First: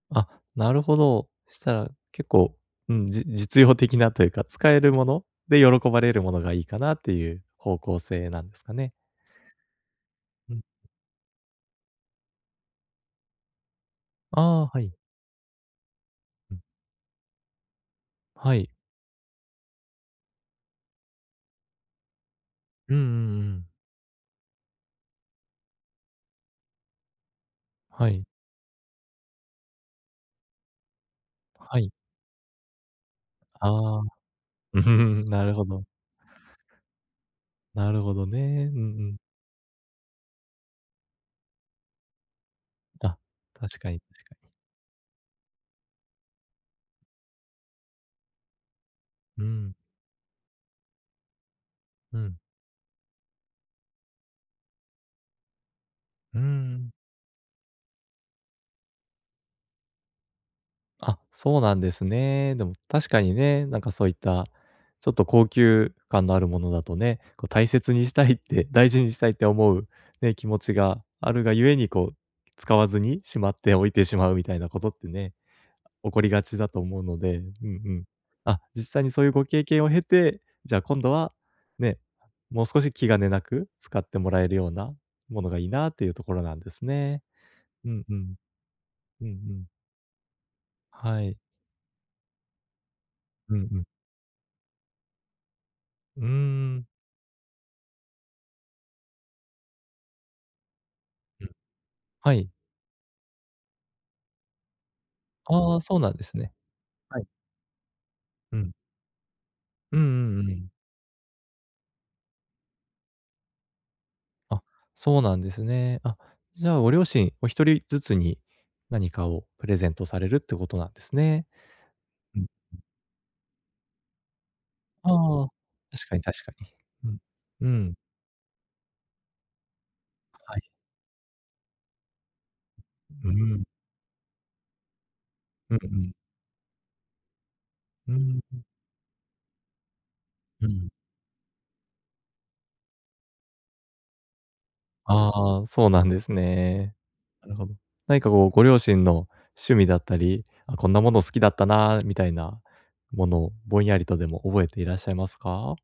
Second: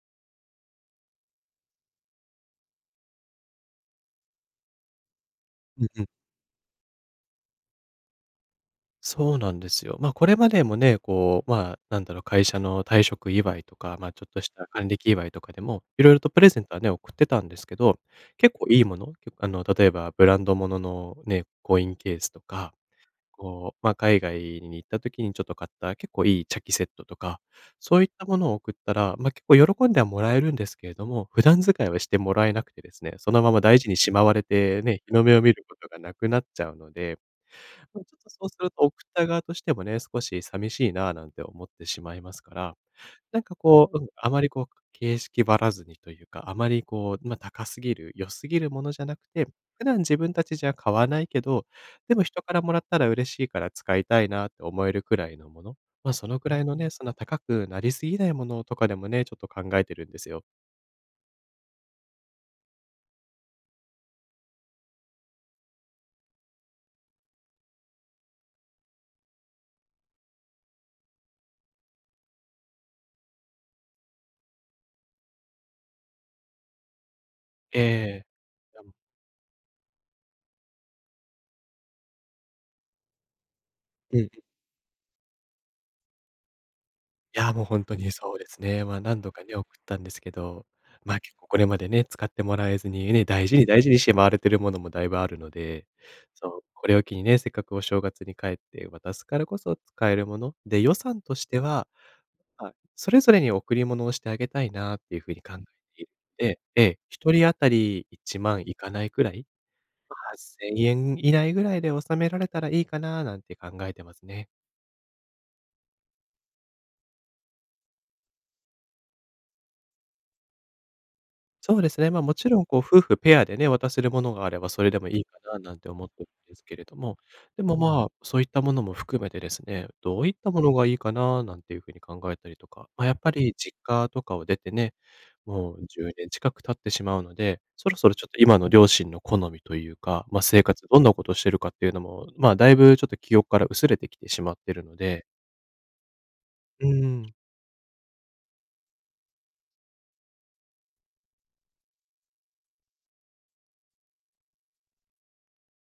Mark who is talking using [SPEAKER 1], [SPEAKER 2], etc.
[SPEAKER 1] あ、なるほど。したら、結構、うん、じ実用的なと言うか、使える物で
[SPEAKER 2] うん
[SPEAKER 1] 喜
[SPEAKER 2] う
[SPEAKER 1] ば
[SPEAKER 2] ん。
[SPEAKER 1] れる物がいいかなっていう方向性なんですかね。
[SPEAKER 2] そうなんですよ。ま、これま
[SPEAKER 1] うん。
[SPEAKER 2] でもね、こう、まあ、何だろ、会社の退職祝いとか、ま、ちょっとし
[SPEAKER 1] あ
[SPEAKER 2] た
[SPEAKER 1] あ、は
[SPEAKER 2] 還
[SPEAKER 1] い。
[SPEAKER 2] 暦祝いとかでも、色々とプレ
[SPEAKER 1] う
[SPEAKER 2] ゼ
[SPEAKER 1] ん。
[SPEAKER 2] ントはね、送ってたんですけど、結
[SPEAKER 1] は
[SPEAKER 2] 構
[SPEAKER 1] い。
[SPEAKER 2] 良い物？けあの、例えばブランド物のね、コインケースとか、
[SPEAKER 1] うんうんうん。
[SPEAKER 2] こう、ま、海外に行った時に、ちょっと買った結構良い茶器セットとか、そうい
[SPEAKER 1] は
[SPEAKER 2] っ
[SPEAKER 1] い。
[SPEAKER 2] た物を送ったら、ま、結構喜んでは貰えるんですけれども、普段使
[SPEAKER 1] は
[SPEAKER 2] い
[SPEAKER 1] い。
[SPEAKER 2] はして貰えなくてですね、そのまま大事に
[SPEAKER 1] ああ。
[SPEAKER 2] しまわれてね、日の 目を
[SPEAKER 1] な
[SPEAKER 2] 見
[SPEAKER 1] るほ
[SPEAKER 2] る
[SPEAKER 1] ど。
[SPEAKER 2] 事がなくなっちゃうので。
[SPEAKER 1] な
[SPEAKER 2] そ
[SPEAKER 1] る
[SPEAKER 2] れち
[SPEAKER 1] ほ
[SPEAKER 2] ょっ
[SPEAKER 1] ど
[SPEAKER 2] と、そうする
[SPEAKER 1] ね、うんう
[SPEAKER 2] と送っ
[SPEAKER 1] ん。
[SPEAKER 2] た側としてもね、「少し寂しいな」なんて思ってしまいますから、
[SPEAKER 1] あ、
[SPEAKER 2] なんか、
[SPEAKER 1] 確か
[SPEAKER 2] こう
[SPEAKER 1] に
[SPEAKER 2] うん、
[SPEAKER 1] 確
[SPEAKER 2] あ
[SPEAKER 1] か
[SPEAKER 2] ま
[SPEAKER 1] に。
[SPEAKER 2] り、こう、形式ばらずにと言うか、あまり、こう、ま、高過ぎる、良過ぎる物じゃなく
[SPEAKER 1] うー
[SPEAKER 2] て、
[SPEAKER 1] ん。
[SPEAKER 2] 普段自分たちじゃ買わないけど、で
[SPEAKER 1] う
[SPEAKER 2] も
[SPEAKER 1] ん。
[SPEAKER 2] 人から貰ったら嬉しいから使いたいなって思えるくらいの物？ま、そ
[SPEAKER 1] うー
[SPEAKER 2] のくらいのね、
[SPEAKER 1] ん。
[SPEAKER 2] そんな高くなり過ぎないものとかでもね、ちょっと考えてるんですよ。
[SPEAKER 1] あ、そうなんですね。でも、確かにね、なんか、そういった、ちょっと高級感のあるものだとね、こう、大切にしたいって大事にしたいって思う、ね、気持ちがあるが故に、こう、使わずにしまって置いてしまうみたいな事ってね、起こりがちだと思うので、うん
[SPEAKER 2] え
[SPEAKER 1] うん。
[SPEAKER 2] え。
[SPEAKER 1] あ、
[SPEAKER 2] や
[SPEAKER 1] 実
[SPEAKER 2] む
[SPEAKER 1] 際にそういうご経験を経て、じゃあ今度は、ね、もう少し気兼ねなく使っ
[SPEAKER 2] う
[SPEAKER 1] て
[SPEAKER 2] ん。
[SPEAKER 1] 貰えるような物がいいな、と言うところなんですね。
[SPEAKER 2] いや、もう、ほん
[SPEAKER 1] う
[SPEAKER 2] と
[SPEAKER 1] ん
[SPEAKER 2] に
[SPEAKER 1] う
[SPEAKER 2] そ
[SPEAKER 1] ん。
[SPEAKER 2] うですね。ま、何
[SPEAKER 1] うんう
[SPEAKER 2] 度かね、送
[SPEAKER 1] ん。
[SPEAKER 2] ったんですけど。ま、
[SPEAKER 1] は
[SPEAKER 2] 結
[SPEAKER 1] い。
[SPEAKER 2] 構これまでね、使ってもらえずにね、大
[SPEAKER 1] う
[SPEAKER 2] 事に
[SPEAKER 1] んう
[SPEAKER 2] 大
[SPEAKER 1] ん。
[SPEAKER 2] 事にしまわれている物もだいぶあるので。
[SPEAKER 1] うー
[SPEAKER 2] そう。
[SPEAKER 1] ん。
[SPEAKER 2] これを機にね、せっかくお正月に帰って渡すからこそ、使える物？で、予算とし
[SPEAKER 1] うん。
[SPEAKER 2] ては、
[SPEAKER 1] はい。
[SPEAKER 2] あ、それぞれに贈り物をしてあげたいなっていう風に感
[SPEAKER 1] ああ、そう
[SPEAKER 2] じ
[SPEAKER 1] なんです
[SPEAKER 2] え
[SPEAKER 1] ね。
[SPEAKER 2] え、ええ。ひ
[SPEAKER 1] はい。
[SPEAKER 2] とり当たり、いちま
[SPEAKER 1] う
[SPEAKER 2] ん
[SPEAKER 1] ん。
[SPEAKER 2] いかないぐらい、
[SPEAKER 1] うんう
[SPEAKER 2] はっ
[SPEAKER 1] んう
[SPEAKER 2] せ
[SPEAKER 1] ん。
[SPEAKER 2] んえん以内ぐらいで収められたらいいかな、なんて考えてますね。
[SPEAKER 1] あ、そうなんですね。あ、じゃあ、ご両親お一人ずつに、何かをプレゼントされるって事なんですね。
[SPEAKER 2] そうですね。ま、
[SPEAKER 1] うん
[SPEAKER 2] 勿論、
[SPEAKER 1] う
[SPEAKER 2] こう、
[SPEAKER 1] ん。
[SPEAKER 2] 夫婦ペアでね、渡せる物があればそれでもいいか
[SPEAKER 1] ああ、
[SPEAKER 2] な、なんて思
[SPEAKER 1] 確
[SPEAKER 2] っ
[SPEAKER 1] かに
[SPEAKER 2] てる
[SPEAKER 1] 確
[SPEAKER 2] ん
[SPEAKER 1] か
[SPEAKER 2] です
[SPEAKER 1] に。
[SPEAKER 2] けれど
[SPEAKER 1] う
[SPEAKER 2] も。
[SPEAKER 1] ん。
[SPEAKER 2] で
[SPEAKER 1] う
[SPEAKER 2] も、
[SPEAKER 1] ん。
[SPEAKER 2] まあ、そう言ったものも含めてですね、どう言った
[SPEAKER 1] はい。
[SPEAKER 2] 物がいいかな、なんていう風に考えたりとか。ま、やっ
[SPEAKER 1] う
[SPEAKER 2] ぱ
[SPEAKER 1] ー
[SPEAKER 2] り
[SPEAKER 1] ん。
[SPEAKER 2] 実家とかを出てね、も
[SPEAKER 1] うん
[SPEAKER 2] う
[SPEAKER 1] う
[SPEAKER 2] じゅ
[SPEAKER 1] ん。
[SPEAKER 2] うねん近く経ってしまうので、そろそ
[SPEAKER 1] うー
[SPEAKER 2] ろ、ちょっと
[SPEAKER 1] ん、う
[SPEAKER 2] 今
[SPEAKER 1] ん。
[SPEAKER 2] の両親の好みと言うか、ま、生
[SPEAKER 1] う
[SPEAKER 2] 活
[SPEAKER 1] ん。
[SPEAKER 2] どんな事してるかっていうのも、まあ、だいぶ、ちょっと記憶から薄れてきてしまってるので
[SPEAKER 1] ああ、そうなんです
[SPEAKER 2] う
[SPEAKER 1] ね。
[SPEAKER 2] ーん。
[SPEAKER 1] なるほど。何か、こう、ご両親の趣味だったり、「あ、こんな物好きだったな」みたいな物をぼんやりとでも覚えていらっしゃいますか？